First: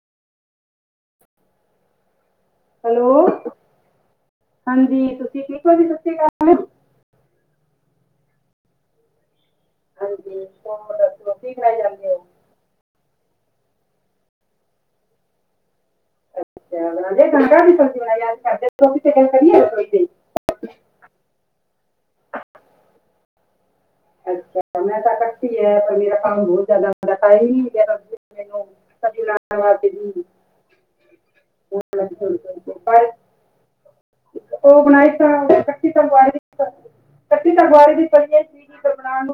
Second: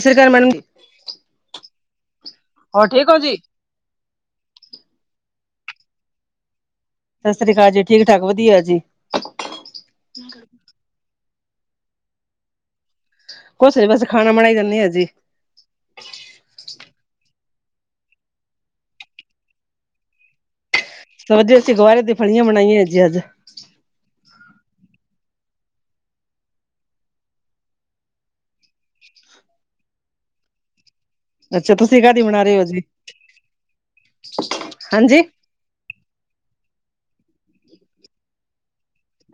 ਸ੍ਰੀ ਗਰ ਮਨ। ਹੋਰ ਠੀਕ ਹੋ ਹੈਲੋ ਜੀ? ਹਾਂਜੀ, ਤੁਸੀਂ ਠੀਕ ਹੋ ਜੀ, ਸਤਿ਼ ਸਤਿ ਸ੍ਰੀ ਆਕਾਲ ਜੀ, ਠੀਕ ਠਾਕ ਵਧੀਆ ਜੀ। ਹਾਂਜੀ ਹੋਰ ਦੱਸੋ ਕੀ ਬਨਾਇਆ ਕੁਸ ਨੀ, ਬਸ ਖਾਣਾ ਬਣਾਈ ਜਾਣੇ ਆ ਜੀ। [unintelligible] ਹੋਰ ਜੀ ਅਸੀਂ ਗੁਆਰੇ ਦੀ ਫਲੀਆਂ ਬਣਾਈਆਂ ਜੀ ਅੱਜ। ਅੱਛਾ ਮੈਂ ਤਾਂ ਕੱਟੀ ਐ ਪਰ ਮੇਰਾ ਕੰਮ ਬਹੁਤ ਜਿਆਦਾ ਹੁੰਦਾ ਟਾਈਮ ਹੀ ਨਹੀਂ ਮਿਲਿਆ [unintelligible] ਅੱਛਾ ਹੁਣ ਤੁਸੀਂ ਮੈਂ ਕਾਹਦੀ ਕਿਹਾ ਬਣਾ ਰਸੋਈ ਰਹੇ ਹੋ ਚ। ਜੀ? ਪਰ ਉਹ ਬਣਾਈ ਹਾਂਜੀ। ਤਾਂ ਕੱਟੀ ਕੱਟੀ ਤਾ ਬਾਹਲੀ ਦੀ ਪਈ ਏ ਜੀ।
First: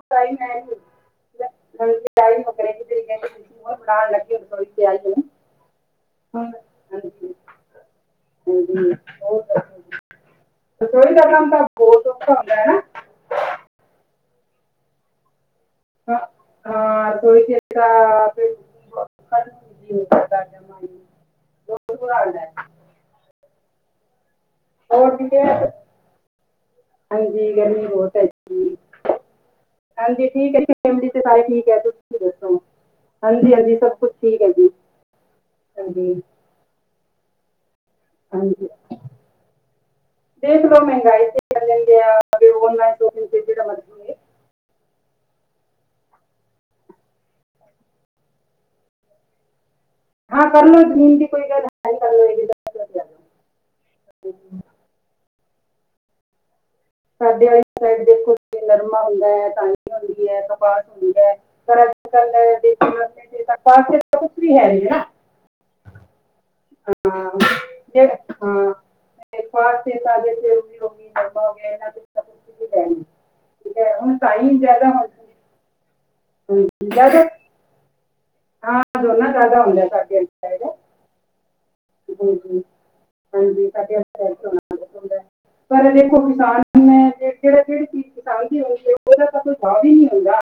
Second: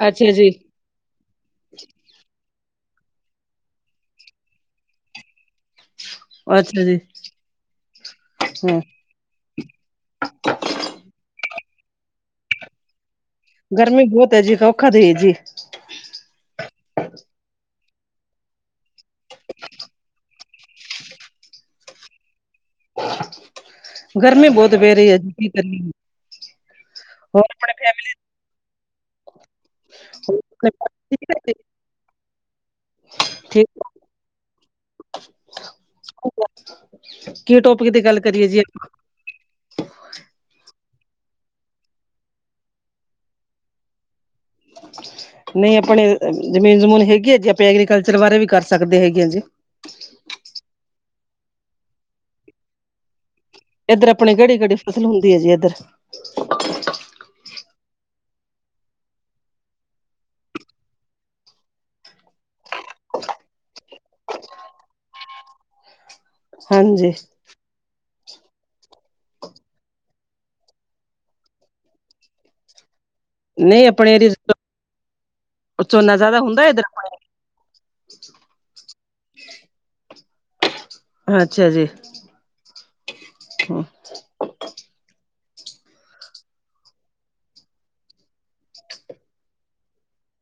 ਅੱਛਾ ਜੀ। ਤੁਸੀਂ ਬਣਾਉਣ ਲੱਗੇ ਤਿਆਰੀ ਏ। ਅੱਛਾ ਜੀ, ਹੂ। ਰਸੋਈ ਦਾ ਕੰਮ ਤਾਂ ਬਹੁਤ ਔਖਾ ਹੁੰਦਾ ਐ ਗਰਮੀ ਬਹੁਤ ਐ ਜੀ, ਔਖਾ ਤੇ ਹੈ ਜੀ। ਹਾਂ ਰਸੋਈ ਚ ਤਾ [unintelligible] ਗਰਮੀ ਬਹੁਤ ਪੈ ਰਹੀ ਹੋਰ ਹੈ ਜੀ ਠੀਕ ਕੀ ਐ, ਕਰੀਏ। ਹੋਰ ਹਾਂਜੀ ਆਪਣੇ ਗਰਮੀ ਫੈਮਲੀ ਬਹੁਤ ਐ ਜੀ। ਹਾਂਜੀ ਠੀਕ ਏ ਫੈਮੀ ਤੇ ਸਾਰੇ ਠੀਕ ਹੈ। ਦੱਸੋ? ਹਾਂਜੀ ਠੀਕ ਹਾਂਜੀ ਸਭ ਕੁਛ ਠੀਕ ਹੈ ਜੀ ਹਾਂਜੀ। ਕੀ ਟੋਪਿਕ ਦੀ ਗੱਲ ਕਰੀਏ ਜੀ ਹਾਂਜੀ, ਅਪ ਦੇਖ ਲੋ ਮਹਿੰਗਾਈ ਤੇ ਕਰ ਲੈਂਦੇ ਆ। ੳਵਰ ਨਾਈਟ ਤੇ ਜੇੜਾ ਮਰਜੀ ਨਹੀਂ ਆਪਣੇ ਜਮੀਨ ਜਮੂਨ ਹੈਗੀ ਹੈ ਜੀ ਆਪਾਂ ਐਗਰੀਕਲਚਰ ਬਾਰੇ ਵੀ ਕਰ ਸਕਦੇ ਹੈਗੇ ਆ ਜੀ। ਹਾਂ ਕਰ ਲ ਲੋ ਜ਼ਮੀਨ ਦੀ ਕੋਈ ਗੱਲ ਕਰ ਲਓ ਇਹ ਗੱਲ ਕਰ ਲਓ। ਇੱਧਰ ਆਪਣੀ ਕਿਹੜੀ ਕਿਹੜੀ ਫ਼ਸਲ ਹੁੰਦੀ ਹੈ ਜੀ ਇੱਧਰ ਸਾਡ ਵਾਲੀ ਸਾਈਡ ਦੇਖੋ ਜੀ ਨਰਮਾ ਹੁੰਦਾ ਹੈ, ਕਣਕ ਹੁੰਦੀ ਹੈ, ਕਪਾਹ ਹੁੰਦੀ ਹੈ। ਪਰ ਅੱਜ ਕੱਲ ਦੇ ਪਾਸ ਤਾਂ ਕੁਛ ਵੀ ਹੈਗੀ ਨਾ ਹਾਂਜੀ ਹਾਂ ਹਾਂ। ਪਾ ਛ ਸਥ ਹੋ ਗ ਨਮਾ ਹੋ ਗਿਆ ਇਹਨਾਂ ਲੈ ਨਈ ਅਪਣੇ ਏਰੀਏ ਚ ਉਥੋਂ ਝੋਨਾ ਜੈਦਾ ਹੁੰਦਾ ਇਧਰ। ਜ਼ਿਆਦਾ ਹਾਂ, ਝੋਨਾ ਜੈਦਾ ਹੁੰਦਾ ਸਾਡੇ। ਅੱਛਾ ਜੀ। ਹੂੰ, ਹਾਂਜੀ ਸਾਡੇ ਆਲੀ ਪਰ ਦੇਖੋ ਕਿਸਾਨ ਨੇ ਕੇੜਾ ਕੇੜੀ ਚੀਜ਼ ਕਿਸਾਨ ਦੀ ਓਦਾ ਤਾ ਕੋਈ ਸਾ ਵੀ ਨੀ ਔਂਦਾ।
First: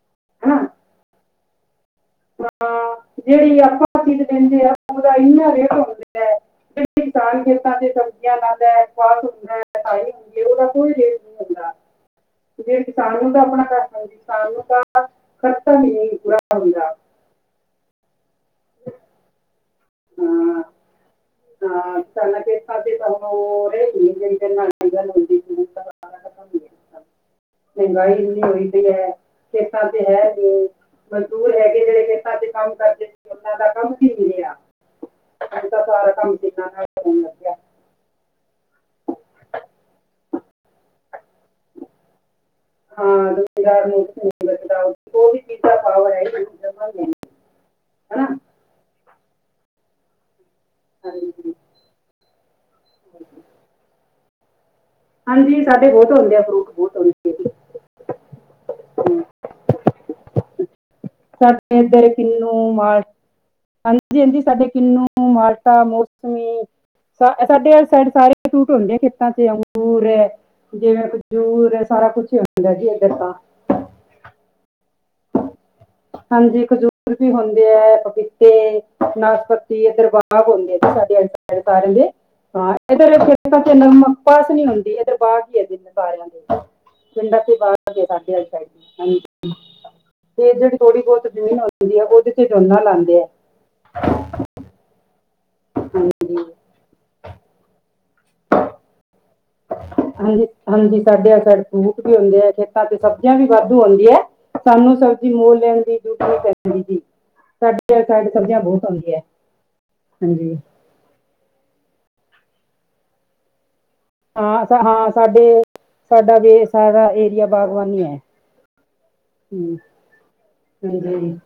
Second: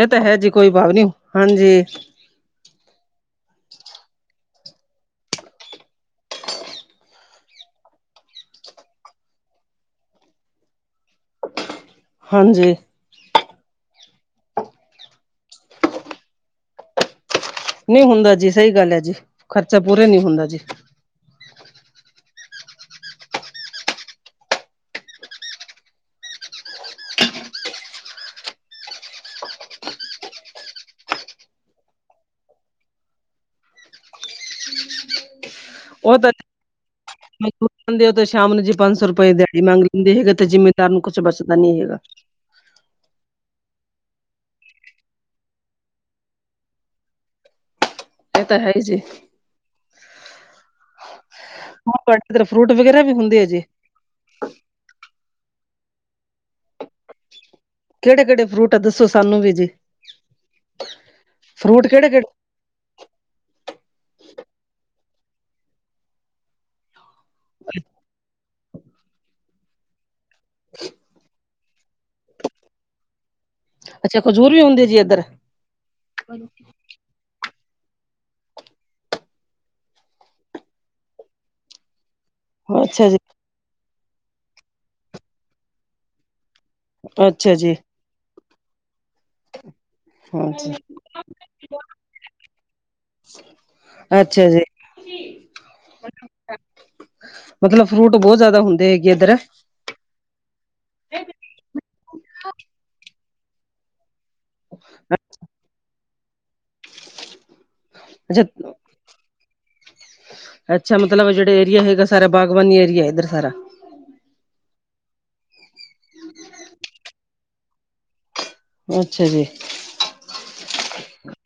ਏ ਤਾਂ ਹੈ ਜੀ ਕੋਈ ਬਾਤ ਨੀ, ਹਾਂਜੀ। ਹਾਂ, ਜੇੜੀ ਆਪਾਂ ਚੀਜ਼ ਲੈਂਦੇ ਆ ਉਦਾ ਇੰਨਾ ਰੇਟ ਹੁੰਦਾ ਹੈ ਜਿਹੜੀ ਕਿਸਾਨ ਖੇਤਾਂ ਤੇ ਸਬਜ਼ੀਆਂ ਲਾਦਾ ਏ [unintelligible] ਹੁੰਦਾ‌ [unintelligible] ਕੋਈ ਰੇਟ ਨਈ। ਹਾਂਜੀ। ਸਾਨੂੰ ਤਾਂ ਅਪਣਾ ਜੀ ਸਾਨੂੰ ਤਾਂ ਖਰਚਾ ਵੀ ਨੀ ਨਿਕਲਦਾ। [unintelligible] ਨਈ ਹੁੰਦਾ ਜੀ ਸਈ ਗੱਲ ਐ ਜੀ ਖਰਚਾ ਪੂਰਾ ਨੀ ਹੁੰਦਾ ਜੀ। ਹਾਂ ਹਾਂ, ਪੈਲਾਂ ਖੇਤਾਂ ਚ [unintelligible] [inaudible] ਮਹਿੰਗਾਈ ਵੀ ਹੋਈ ਪਈ ਐ, ਖੇਤਾਂ ਤੇ ਹੈ ਵੀ ਮਜ਼ਦੂਰ ਹੈਗੇ ਜੇੜੇ ਖੇਤਾਂ ਚ ਕੰਮ ਕਰਦੇ ਸੀ ਉਨਾ ਦਾ ਕੰਮ ਕੀ ਮਿਲਿਆ। [unintelligible] ਉਹ ਤਾਂ ਮਜ਼ਦੂਰ ਜਾਂਦੇ ਓਤੇ ਸ਼ਾਮ ਨੂੰ ਜੀ ਪੰਜ ਸੌ ਰੁਪਏ ਦਿਆੜੀ ਮੰਗ ਲੈਂਦੇ ਹੈਗੇ ਤੇ ਜਿਮੀਦਾਰ ਨੂੰ ਕੁਛ ਬਚਦਾ ਨੀ ਹੈਗਾ। ਹਾਂ। ਦਾ ਉਹ ਵੀ ਚੀਜ਼ ਦਾ ਪਾਵਰ ਹੈ ਇਹ ਜਮਾਂ ਨਹੀਂ ਹਨਾ ਏ ਤਾਂ ਹੈਈ ਜੀ। ਹਾਂਜੀ ਹ [unintelligible] ਫਰੂਟ ਵਗੈਰਾ ਵੀ ਹੁੰਦੇ ਆ ਜੀ। ਹਾਂਜੀ, ਸਾਡੇ ਬੌਤ ਹੁੰਦੇ ਆ ਫਰੂਟ ਬੌਤ ਹੁੰਦੇ ਐ। ਕੇੜੇ-ਕੇੜੇ ਫਰੂਟ ਆ ਦੱਸੋ ਸਾਨੂੰ ਵੀ ਜੀ। ਸਾਡੇ ਫਰੂਟ ਇਧਰ ਕਿਹੜੇ ਕਿਹੜੇ ਕਿਨੂੰ ਮਾਲ ਹਾਂਜੀ-ਹਾਂਜੀ, ਸਾਡੇ ਕਿਨੂੰ, ਮਾਲਟਾ, ਮੌਸਮੀ ਸਾ ਸਾਡੇ ਆਲ ਸਾਈਡ ਸਾਰੇ ਫਰੂਟ ਹੁੰਦੇ ਆ ਖੇਤਾਂ ਚ ਅੰਗੂਰ ਜਿਵੇਂ ਖਜੂਰ ਸਾਰਾ ਕੁਛ ਈ ਹੁੰਂਦਾ ਜੀ ਇੱਧਰ ਤਾਂ। ਅੱਛਾ, ਖਜੂਰ ਵੀ ਹੁੰਦੀ ਜੀ ਇੱਧਰ। ਹਾਂਜੀ, ਖਜੂਰ ਵੀ ਹੁੰਦੇ ਐ, ਪਪੀਤੇ, ਨਾਸ਼ਪਤੀ ਏਦਰ ਬਾਗ ਹੁੰਦੇ ਐ ਜੀ ਸਾਡੇ ਆਲ [unintelligible] ਹਾਂ, ਅੱਛਾ ਜੀ ਇਧਰ ਫ ਪਾਸ ਨੀ ਹੁੰਦੀ ਇਧਰ ਬਾ ਕੀ ਐ ਸਾਰਿਆਂ ਦੇ ਪਿੰਡਾਂ ਅੱਛਾ ਤੇ ਬਾਰ ਜੀ ਸਾਡੇ ਆਲੀ ਸਾਈਡ, ਹਾਂਜੀ। ਤੇ ਹਾਂਜੀ ਜੇੜੀ ਥੋੜੀ ਬੌਤ ਜ਼ਮੀਨ ਹੁੰਦੀ ਐ ਉਦੇ ਤੇ ਝੋਨਾ ਲਾਂਦੇ। ਅੱਛਾ ਜੀ, ਹਾਂਜੀ ਮਤਲਬ ਫਰੂਟ ਬੌਤ ਜੈਦਾ ਹੁੰਦੇ ਹੈਗੇ ਇੱਧਰ। ਹਾਂਜੀ, ਹਾਂਜੀ, ਸਾਡੇ ਫਰੂਟ ਵੀ ਹੁੰਦੇ ਆ, ਖੇਤਾਂ ਚ ਸਬਜ਼ੀਆਂ ਵੀ ਵਾਧੂ ਹੁੰਦੀਆਂ। ਸਾਨੂੰ ਅੱਛਾ ਸਬਜ਼ੀ ਮੁੱਲ ਲੈਣ ਦੀ ਜ਼ਰੂਰਤ ਨੀ ਪੈਂਦੀ ਜੀ, ਸਾ ਡੀ ਸਾਈਡ ਸਬਜ਼ੀਆਂ ਬੌਤ ਹੁਂਦੀਆਂ, ਹਾਂਜੀ। ਅੱਛਾ, ਮਤਲਬ ਜੇੜੇ ਏਰੀਆ ਹੈਗਾ, ਸਾਰਾ ਬਾਗਬਾਨੀ ਏਰੀਆ ਐ ਇੱਧਰ, ਸਾਰਾ। ਹਾਂ ਸਾ ਹਾਂ ਸਾਡੇ ਸਾਡਾ ਵੀ ਸਾਰਾ ਏਰੀਆ ਬਾਗਬਾਨੀ ਐ। ਅੱਛਾ ਜੀ ਹੂੰ [unintelligible]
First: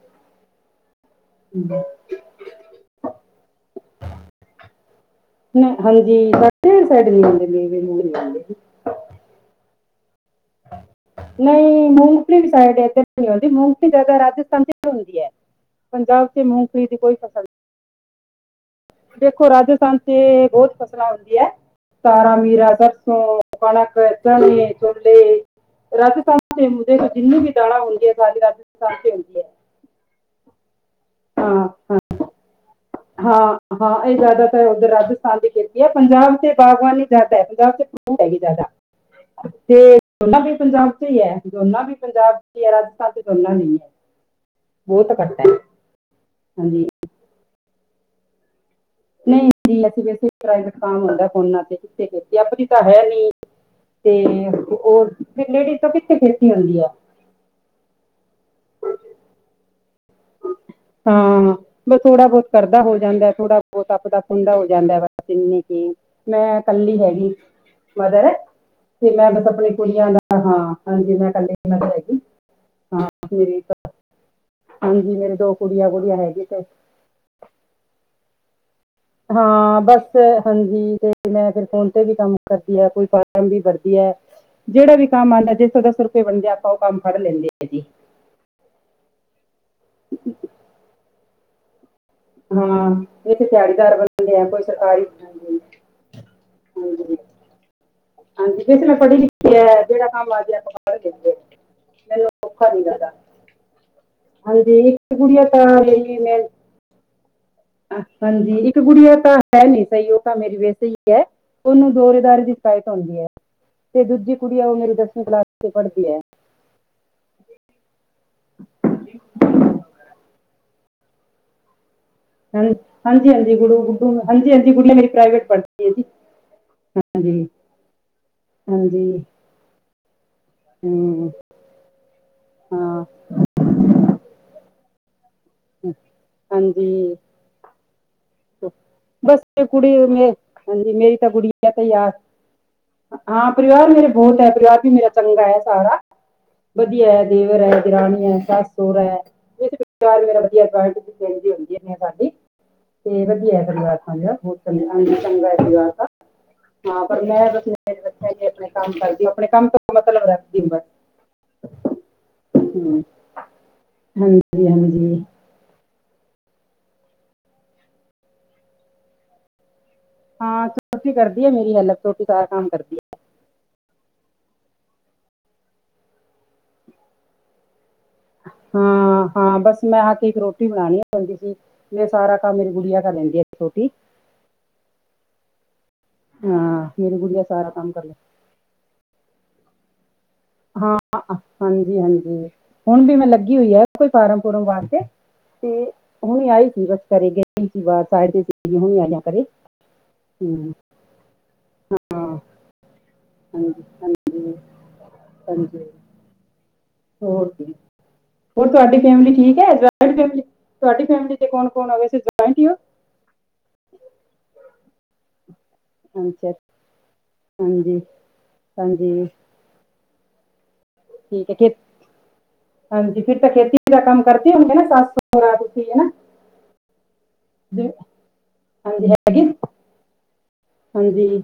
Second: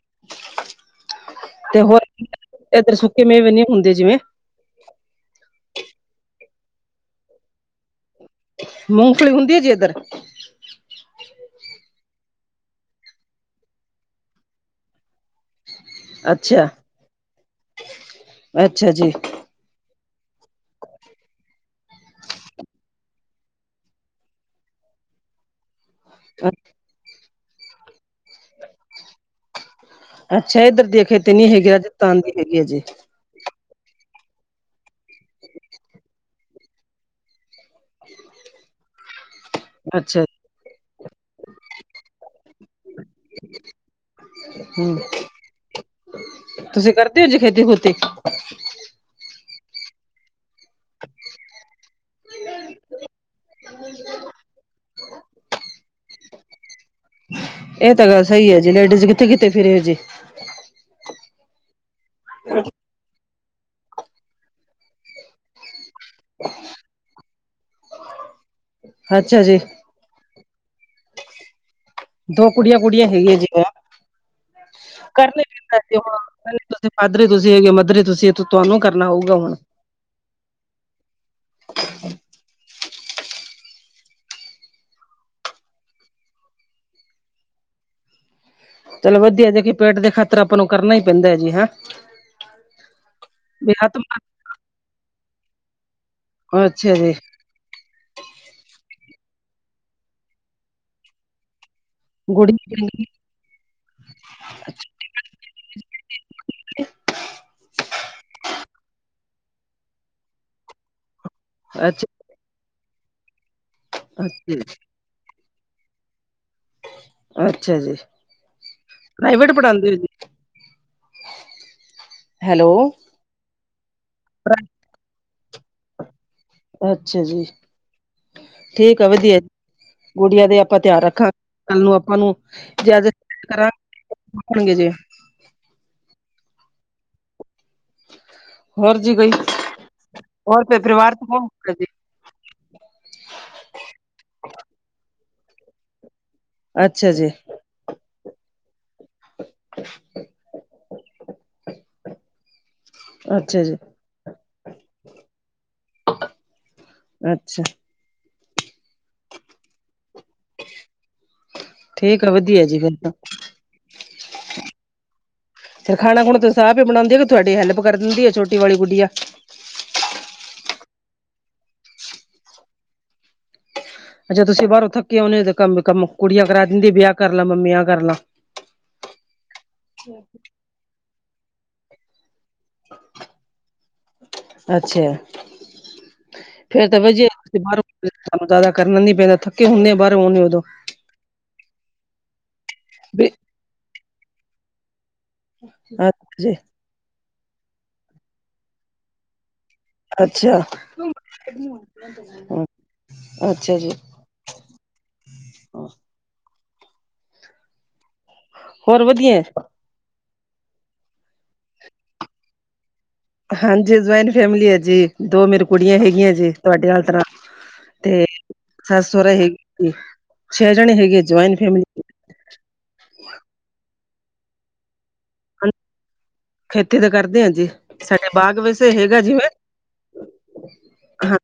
ਤੇ ਹੂੰ। ਹੋਰ, ਇੱਧਰ ਸੁੱਕੇ ਮੇਵੇ ਨੀ ਹੁੰਦੇ, ਜਿਵੇਂ। ਹਾਂਜੀ, ਸਾਡੇ ਵੀ ਸੈਡ ਨੀ ਹੁਂਦੇੇ ਮੇਵੇ ਮੁਵੇ [unintelligible] ਮੂੰਫਲੀ ਹੁੰਦੀ ਐ ਜੀ ਇੱਧਰ। [inaudible] ਨਈ, ਮੂੰਫਲੀ ਵੀ ਸਾਡੇ ਇੱਥੇ ਨਈ ਮਿਲਦੀ, ਮੂੰਫਲੀ ਜੈਦਾ ਰਾਜਸਥਾਨ ਚ ਹੁੰਦੀ ਐ। ਪੰਜਾਬ ਚ ਅੱਛਾ ਮੂੰਗਫਲੀ ਦੀ ਕੋਈ ਫ਼ਸਲ ਨਹੀਂ। ਅੱਛਾ ਜੀ। ਦੇਖੋ ਰਾਜਸਥਾਨ ਤੇ ਬਹੁਤ ਫਸਲਾਂ ਹੁੰਦੀਆ ਹੈ। ਤਾਰਾਂ ਮੀਰਾ ਸਸੋਂ ਕਣਕ ਤਣੇ ਚੱਲੇ। [unintelligible] ਰਾਜਸਥਾਨ ਦੇ ਮੁਦੇ ਜਿੰਨਨੀ ਵੀ ਦਾਲਾ ਹੁੰਦੀ ਹੈ ਸਾਰੀ ਰਾਜਸਥਾਨ ਤੇ ਹੁੰਦੀ ਹੈ। ਅੱਛਾ ਇੱਧਰ ਦੀਆਂ ਖੇਤੀ ਨੀ ਹੈਗੀ ਤਾਂਤ੍ਰਿਕ ਹੈਗੀ ਹੈ ਜੀ ਹਾਂ, ਹਾਂ, ਇਹ ਜ਼ਿਆਦਾ ਤਾਂ ਉੱਧਰ ਰਾਜਸਥਾਨ ਦੀ ਖੇਤੀ ਹੈ। ਪੰਜਾਬ 'ਚ ਬਾਗਬਾਨੀ। ਜ਼ਿਆਦਾ ਪੰਜਾਬ 'ਚ ਗੇਹੂੰ ਹੈਗੀ, ਜ਼ਿਆਦਾ ਤੇ ਅੱਛਾ ਗੰਨਾ ਵੀ ਪੰਜਾਬ 'ਚ ਹੀ ਹੈ। ਚੋਣਾ ਵੀ ਪੰਜਾਬ ਦੀ ਹੈ। ਰਾਜਸਥਾਨ 'ਚ ਚੋਣਾ ਨਹੀਂ ਹੈ, ਹੂੰ ਬਹੁਤ ਘੱਟ ਹੈ। [unintelligible] ਹਾਂਜੀ। ਤੁਸੀਂ ਕਰਦੇ ਹੋ ਜੇ ਖੇਤੀ ਖੂਤੀ। ਨਹੀਂ ਨਹੀਂ ਅਸੀਂ ਪ੍ਰਾਈਵਟ ਕਾਮ ਹੋਣਦਾ ਫੋਨਾ ਤੇ ਕਿਥੇ ਆਪ ਆਪਣੀ ਤਾਂ ਹੈ ਨੀ। ਤੇ ਹੋਰ, ਲੇਡੀਜ਼ ਤੋਂ ਕਿੱਥੇ ਖੇਤੀ ਹੁੰਦੀ ਆ? ਇਹ ਤਾਂ ਗੱਲ ਸਹੀ ਹੈ ਜੀ ਲੇਡੀਜ਼ ਕਿੱਥੇ ਕਿੱਥ ਫਿਰੇ ਜੀ। ਹਾਂ। ਬਸ ਥੋੜ੍ਹਾ ਬਹੁਤ ਕਰਦਾ ਹੋ ਜਾਂਦਾ, ਥੋੜ੍ਹਾ ਬਹੁਤ ਆਪਣਾ ਖੁੰਢਾ ਹੋ ਜਾਂਦਾ, ਬਸ ਇੰਨੀ ਕੀ। ਮੈਂ ਕੱਲੀ ਹੈਗੀ, ਮਦਰ। ਤੇ ਮੈਂ ਅੱਛਾ ਬਸ ਜੀ ਆਪਣੀ ਕੁੜੀਆਂ ਦਾ ਹਾਂ ਹਾਂਜੀ ਮੈਂ ਕਲੀ ਇਕੇ ਮਾਂ। ਦੋ ਕੁੜੀਆਂ ਕੁੜੀਆਂ ਹੈਗੀਆਂ ਜਿ ਹੈ। ਹਾਂਜੀ ਮੇਰੇ ਦੋ ਕਰਨਨਾੇ ਪੈਂਦਾ ਕੁੜੀਆਂ ਸੀ ਕੁੜੀਆਂ ਹੈਗੀ ਹ ਤੇ ਤੁਸੀਂ ਮਾਧਰੀ ਤੁਸੀਂ ਹੈਗੇ ਮੱਧਰੀ ਤੁਸੀਂ ਤੁਹਾਨੂੰ ਕਰਨਾ ਹੋਊ। ਹਾਂ ਬਸ। ਹਾਂਜੀ, ਤੇ ਮੈਂ ਫਿਰ ਫੋਨ 'ਤੇ ਵੀ ਕੰਮ ਕਰਦੀ ਹਾਂ, ਕੋਈ ਫਾਰਮ ਵੀ ਭਰਦੀ ਹੈ। ਜਿਹੜਾ ਵੀ ਕੰਮ ਆਉਂਦਾ, ਜਿੱਧੋਂ ਦਸ ਰੁਪਏ ਬਣਦੇ ਆ, ਆਪਾਂ ਉਹ ਕੰਮ ਫੜ ਲੈਂਦੇ ਆ ਜੀ। ਚਲੋ ਵਧੀਆ, ਦੇਖੀਏ। ਪੇਟ ਦੇ ਖਾਤਰ ਆਪਾਂ ਨੂੰ ਕਰਨਾ ਹੀ ਪੈਂਦਾ ਹੈ ਜੀ, ਹੈਂ। ਹਾਂ, ਇਹ ਤਾਂ ਵੀ ਤਹਾੜੀਦਾਰ ਹੱਥ ਮਾਰ ਬਣਦੇ ਆ, ਕੋਈ ਸਰਕਾਰੀ। ਹਾਂਜੀ ਅੱਛਾ ਜੀ। ਹਾਂਜੀ ਹਾਂਜੀ, ਜੇ ਮੈਂ ਪੜ੍ਹੀ-ਲਿਖੀ ਹਾਂ, ਜਿਹੜਾ ਕੰਮ ਹੈ ਆਪਾਂ ਪੜ੍ਹ ਲੈਂਦੇ ਹਾਂ। ਮੈਨੂੰ ਗੁੜੀ ਧੋਖਾ ਦਿੱਯਾ ਧਾ, ਹਾਂਜੀ ਇੱਕ ਗੁੜੀੀਆਂ ਤਾਂ ਲਈ ਮੈਂ। ਹਾਂਜੀ, ਇੱਕ ਗੁੜੀਆ ਤਾਂ ਹੈ ਨਹੀਂ ਸਹੀ, ਉਹ ਤਾਂ ਮੇਰੀ ਵੈਸੇ ਹੀ ਹੈ, ਉਹਨੂੰ ਅੱਛਾ ਦੌਰੇਦਾਰੀ ਦੀ। ਸ਼ਿਕਾਇਤ ਹੁੰਦੀ ਹੈ, ਤੇ ਦੂਜੀ ਅੱਛਾ ਕੁੜੀ ਆ, ਉਹ ਮੇਰੀ ਦਸਵੀਂ ਕਲਾਸ 'ਚ ਪੜ੍ਹਦੀ ਹੈ। ਅੱਛਾ ਜੀ, ਪ੍ਰਾਈਵੇਟ ਪੜ੍ਹਾਉਂਦੇ ਜੀ। ਹ ਹੈਲੋ। ਹਾਂਜੀ ਹਾਂਜੀ ਗੂ ਗੁੂ ਹਾਂਜੀ ਹਾਂਜੀ ਗੁੜੀਆਂ ਮੇਰੀ ਪ੍ਰਾਈਵੇਟ ਪੜ੍ਹਦੀ ਹੈ ਜੀ। ਅੱਛਾ ਹਾਂਜੀ ਜੀ, ਠੀਕ ਆ। ਹਾਂਜੀ ਵਧੀਆ ਜੀ, ਗੁੜੀਆਂ ਦਾ ਆਪਾਂ ਧਿਆਨ ਹਮ, ਰੱਖਾਂਗੇ। ਗੱਲ ਨੂੰ ਆਪਾਂ ਨੂੰ ਜੇ ਹਾਂ ਅੱਜ ਕਰਾਂਗੇਣਗੇ ਜੇ। ਹਾਂਜੀ। ਹੋਰ ਜੀ ਕੋਈ ਬਸ ਕੁੜੀ ਮੇ ਹੋਰ ਹਾਂਜੀ, ਪਰਿਵਾਰ ਮੇਰੀ ਚ ਤਾਂ ਕੁੜੀ ਆ ਕੌਣ ਜੀ? ਤੇ ਆਸ। ਹਾਂ, ਪਰਿਵਾਰ ਮੇਰਾ ਬਹੁਤ ਹੈ। ਪਰਿਵਾਰ ਵੀ ਮੇਰਾ ਚੰਗਾ ਹੈ, ਸਾਰਾ ਅੱਛਾ ਵਧੀਆ ਹੈ। ਜੀ, ਦੇਵਰ ਹੈ। ਰਾਣੀ ਹੈ ਸਸ ਸੁਰ ਹੈ ਇਹ ਵਧੀਆ ਖੇ ਹੁੰਦੀ ਸਾਡੀ ਤੇ ਵਧੀਆ ਹੈ ਅੱਛਾ ਜੀ, ਪਰਿਵਾਰ ਸਾਾ ਬਹੁਤ ਚੰ ਚੰਗਾ ਹੈ ਪਰਿਵਾਰ ਹਾਂ ਪਰ ਮੈਂ ਅੱਛਾ। ਬਸ ਰੱਖਿਆ ਜ ਆਪਣੇ ਕੰਮ ਕਰਦੀ ਆਪਣੇ ਕੰਮ ਤੋਂ ਮਤਲਬ ਹਾਂਜੀ- ਠੀਕ ਆ ਵਧੀਆ ਜੀ ਫਿਰ ਤਾਂ, ਹਾਂਜੀ। ਫਿਰ ਖਾਣਾ ਹੁਣ ਤਾਂਸੀਂਾਹ ਹੀ ਬਣਾਉਂਦੀ ਕਿ ਤੁਹਾਡੀ ਹੈਲਪ ਕਰ ਦਿੰਦੀ ਆ ਛੋਟੀ ਵਾਲੀ ਗੁੜਿਆ। ਹਾਂ ਚੋਟੀ ਕਰਦੀ ਹੈ ਮੇਰੀ ਹੈਲਪ ਛੋਟੀ ਸਾਰਾ ਕੰਮ ਕਰਦੀ ਹੈ। ਅੱਛਾ ਤੁਸੀਂ ਬਾਹਰੋਂ ਥੱਕੇ ਆਉਂਣੇ ਹੋ ਕੰਮ ਕੰਮ ਕੁੜੀਆਂ ਕਰਾ ਦਿੰਦੀ ਵਿਆਹ ਕਰ ਲ ਮੰਮੀਆਂ ਕਰ ਲਾਂ ਹਾਂ- ਹਾਂ ਬਸ ਮੈਂ ਆ ਕੇ ਇੱਕ ਰੋਟੀ ਬਣਾਉਣੀ ਪੈਂਦੀ ਸੀ ਮੈਂ ਸਾਰਾ ਮੇਰੀ ਗੁੜਿਆ ਕਰ ਲੈਂਦੀ ਆ ਛੋਟੀ। ਅੱਛਾ ਹਾਂ ਫੇਰ ਤਾਂ ਵ ਬ ਸ ਮੇਰੀ ਗੁੜੀਆ ਸਾਰਾ ਕੰਮ ਕਰ ਜ਼ਿਆਦਾ ਕਰਨਾ ਨੀ ਪੈਂਦਾ ਥੱਕ ਹਦੇ ਬਾਹਰੋਂਨੇ ਉਦੋਂ ਹਾਂ ਹਾਂਜੀ- ਹਾਂਜੀ ਹੁਣ ਵੀ ਮੈਂ ਲੱਗੀ ਹੋਈ ਹੈ ਕੋਈ ਫਾਰਮ ਫਮ ਵਾਸਤੇ ਤੇ ਅੱਛਾ ਹੁਣੀ ਜੀ ਆਈ ਸੀ, ਬਸ ਘਰੇ ਗਈ ਸੀ, ਸਾਰਾ ਦਿਨ ਰੁਕੀ, ਹੁ ਆਈਆ ਘਰੇ। ਅੱਛਾ। ਹਾਂ ਹਾਂਜੀ ਅੱਛਾ ਜੀ -ਹਾਂਜੀ, ਹਾਂਜੀ। ਹੋਰ ਹੋਰ ਤੁਹਾਡੀ ਫੈਮਿਲੀ ਠੀਕ ਹੈ। ਤੁਹਾਡੀ ਫੈਮਲੀ ਚ ਕੌਣ ਕੌਣ ਆ ਗਿਆ ਸੀ, ਜੋਇੰਟ ਹੀ ਔ। ਹਾਂਜੀ ਜੁਆਇੰਟ ਫੈਮਲੀ ਹੈ ਜੀ, ਦੋ ਮੇਰੇ ਕੁੜੀਆਂ ਹੈਗੀਆਂ ਅੱਛਾ ਜੀ ਤੁਹਾਡੇ ਆਲ ਤਰਾ ਹਾਂਜੀ ਤੇ ਸੱਸ ਹਾਂਜੀ ਸੋਹਰਾ ਹੈਗੇ, ਛੇ ਜਣੇ ਹੈਗੇ। ਠੀਕ ਹੈ ਜੁਆਇੰਟ ਫਿਰ, ਫੈਮਿਲੀ ਹਾਂਜੀ ਫਿਰ ਤੇ ਖੇਤੀ ਦਾ ਕੰਮ ਕਰਤੀ ਹੂਨਦੀ ਨਾ, ਸੱਸ ਸੋਰਾ ਨਾਲ ਤੁਸੀਂ ਹੈਨਾ। ਖੇਤੀ ਤਾਂ ਕਰਦੇ ਹਾਂ ਜੀ, ਸਾਡੇ ਬਾਗ ਵੈਸੇ ਹਾਂਜੀ ਹੈਗਾ ਹੈਗੇ ਜਿਵੇਂ, ਹਾਂਜੀ ਹਾਂ।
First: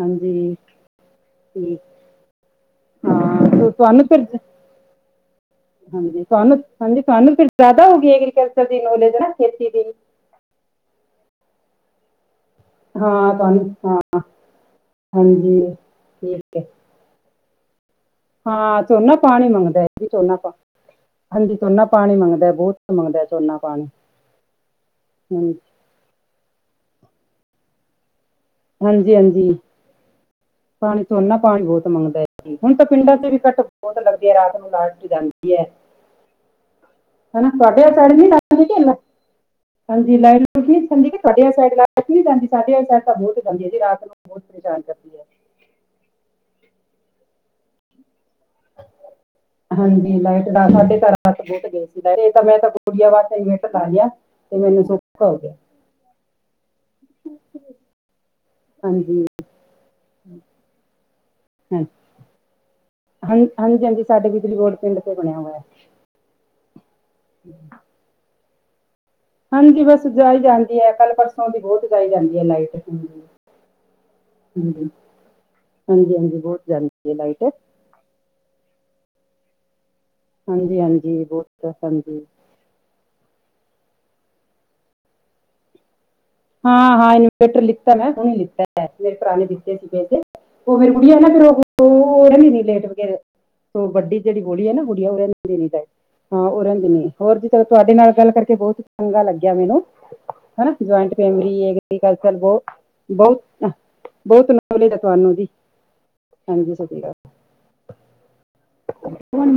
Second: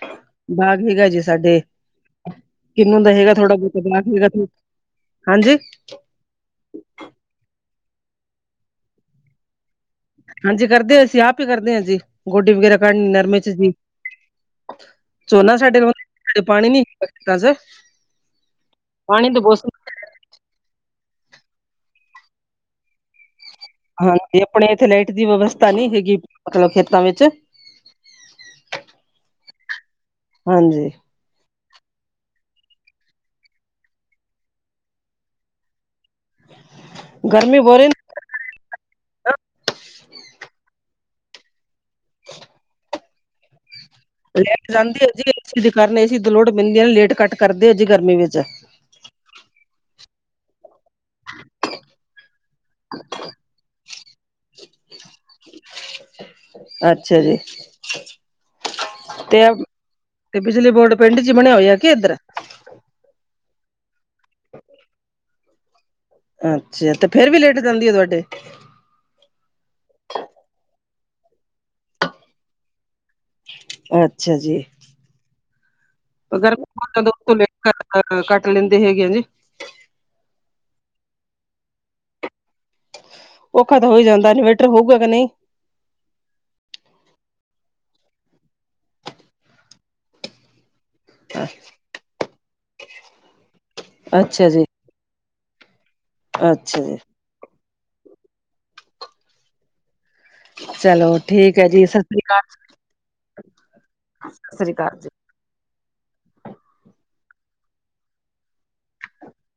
ਹਾਂਜੀ ਬਾਗ ਹੈਗਾ ਜੀ ਸਾਡੇ। ਠੀਕ ਕਿੰਨੂੰ ਦਾ ਹੈਗਾ, ਹਾਂ ਥੋੜਾ ਤੁ- ਬਹੁਤਾ ਤੁਹਾਨੂੰ ਗਾਹਕ ਫਿਰ ਹੈਗਾ, ਹਾਂਜੀ ਹਾਂਜੀ, ਤੁਹਾਨੂੰ, ਹਾਂਜੀ ਤੁਹਾਨੂੰ ਫਿਰ ਜ਼ਿਆਦਾ ਹੋਗੀ ਐ, ਐਗਰੀਕਲਚਰ ਦੀ ਨੌਲੇਜ, ਹੈਨਾ ਖੇਤੀ ਦੀ ਹਾਂਜੀ ਕਰਦੇ, ਅਸੀਂ ਆਪ ਹੀ ਕਰਦੇ ਹਾਂ ਜੀ, ਗੋਡੀ ਵਗੈਰਾ ਕੱ ਹਾਂ ਨਰਮੇ ਚ ਤੁਹਾਨੂੰ ਜੀ, ਹਾਂ ਝੋਨਾ ਹਾਂਜੀ ਸਾਡੇ ਕੋਲ, ਤੇ ਠੀਕ ਹੈ ਪਾਣੀ ਨੀ ਰਾਜੇ ਹਾਂ ਝੋਨਾ ਪਾਣੀ ਹੀ ਮੰਗਦਾ ਐ, ਜੀ ਝੋਨਾ ਪਾ ਹਾਂਜੀ ਝੋਨਾ ਪਾਣੀ ਮੰਗਦਾ, ਬਹੁਤ ਮੰਗਦਾ ਝੋਨਾ ਪਾਣੀ ਹਾਂਜੀ ਆਪਣੇ ਇੱਥੇ ਲਾਈਟ ਦੀ ਹਾਂਜੀ ਵਿਵਸਥਾ ਨਹੀਂ ਹੈਗੀ, ਮਤਲਬ ਖੇਤਾਂ ਵਿੱਚ ਹਾਂਜੀ- ਹਾਂਜੀ ਹਾਂਜੀ ਪਾਣੀ ਸੋਨਾ ਪਾਣੀ ਬਹੁਤ ਮੰਗਦਾ, ਹੁਣ ਤਾਂ ਪਿੰਡਾਂ ਚ ਵੀ ਘੱਟ ਬਹੁਤ ਲੱਗਦੀ ਹੈ, ਰਾਤ ਨੂੰ ਲਾਇਟ ਜਾਂਦੀ ਹੈ। ਹ [unintelligible] ਹੈਨਾ ਤੁਹਾਡੇ ਘਰ ਲਾਈਟ ਨੀ ਜਲਨਾ, ਹਾਂਜੀ ਲਾਈਤ ਲੁੱਟ ਨੀ ਜਾਂਦੀ। ਸਾਡਿਆਂ ਸਾਈਡ ਲਾਈਟ ਨੀ ਜਾਂਦੀ, ਸਾਢੇ ਸਾਈਡ ਤਾਂ ਬਹੁਤ ਜਾਂਦੀ ਹੈ ਜੀ, ਰਾਤ ਨੂੰ ਬਹੁਤ ਲਾਈਟ ਪਰੇਸ਼ਾਨ ਜਾਂਦੀ ਹੈ ਕਰਦੀ ਜੀ, ਏ ਦਾ ਕਾਰਨ ਏ ਲੋਡ ਪੈਂਦੀ ਆਂ, ਲਾਈਟ ਕੱਟ ਕਰਦੇ ਹੈ ਜੀ ਗਰਮੀ ਵਿੱਚ। ਹਾਂਜੀ ਲਾਈਟਾ ਸਾਡੇ ਘਰ ਸਬ ਪੁੱਟ ਗਏ ਸੀ, ਇਹ ਤਾਂ ਮੈਂ ਗੜੀਆਂ ਵਾਸਤੇ ਗੇਟ ਮਿੱਟ ਲਾ ਲਿਆ, ਤੇ ਮੈਨੂੰ ਸੋਖਾ ਹੋ ਗਿਆ। ਅੱਛਾ ਜੀ। ਹਾਂਜੀ ਤੇ ਬਿਜਲੀ ਬੋਰਡ ਪਿੰਡ ਚ ਬਣਿਆ ਹੋਇਆ ਹਾਂ- ਕਿ ਇੱਧਰ ਹਾਂ ਹਾਂਜੀ- ਹਾਂਜੀ, ਸਾਡੇ ਬਿਜਲੀ ਬੋਲ ਪਿੰਡ ਤੇ ਬਣਿਆ ਹੋਇਆ ਹੈ। ਅੱਛਾ, ਤੇ ਫੇਰ ਵੀ ਲਾਈਟ ਜਾਂਦੀ ਹੈ ਤੁਹਾਡੇ ਹਾਂਜੀ ਬਸ ਜਾਈ ਜਾਂਦੀ ਹੈ, ਕੱਲ ਪਰਸੋਂ ਦੀ ਬਹੁਤ ਜਾਈ ਜਾਂਦੀ ਹੈ ਲਾਈਟ ਹਾਂ। ਅੱਛਾ ਹਾਂਜੀ ਹਾਂਜੀ ਜੀਗਰ ਬਹੁਤ ਜਾਂਦੀ ਹੈ ਦੋਸੋ ਲਾਈਟ ਲੈ [unintelligible] ਅਜ ਕੱਲ ਕੱਟ ਲੈਂਦੇ ਹੈਗੇ ਆ ਜੀ। ਹਾਂਜੀ- ਹਾਂਜੀ ਬਹੁਤ ਹਾਂਜੀ। ਔਖਾ ਤਾਂ ਹੋਈ ਜਾਂਦਾ, ਇਨਵਰਟਰ ਹੋਊਗਾ ਕਿ ਨਹੀਂ ਹਾਂ -ਹਾਂ ਇਨਵਰਟਰ ਲਿੱਤਾ ਮੈਂ, ਹੁਨ ਲਿੱਤਾ ਮੇਰੇ ਭਰਾ ਨੇ ਦਿੱਤੇ ਸੀ ਪੈਸੇ। ਉਹਵੇਰੇ ਮੁੜ ਨਾ ਪਿਰ ਉੜਨ ਨੇ ਲ [unintelligible] ਸੋ ਵੱਡੀ ਜਿਹੜੀ ਅੱਛਾ ਜੀ ਬੋਲੀ ਹੈ ਨਾ ਗੁੜੀਆਂ, ਔ ਨਾਨੂੰ ਦੇਂਦੀਦਾ, ਹਾਂ ਉਹ ਅੱਛਾ ਰਹਿੰਦੇ ਜੀ ਨੀ। ਹੋਰ ਜੀ ਚਲੋ, ਤੁਹਾਡੇ ਨਾਲ ਗੱਲ ਕਰਕੇ ਬਹੁਤ ਚੰਗਾ ਲੱਗਿਆ ਮੈਨੂੰ, ਹੈਨਾ ਜਆਇੰਟ। ਚਲੋ ਠੀਕ ਚੰਗੀ ਐ ਹੈ ਜੀ ਐਦੀ ਸਤਿ ਸ੍ਰੀ ਕਲਚਰ ਅਕਾਲ ਬਹੁਤ, ਬਹੁਤ ਸਤਿ ਸ੍ਰੀ ਨਾਜ ਲਈ ਅਕਾਲ ਦਾ ਜੀ। ਤੁਹਾਨੂੰ। ਹਾਂਜੀ ਹਾਂਜੀ ਸਤਿ ਸ੍ਰੀ ਅਕਾਲ,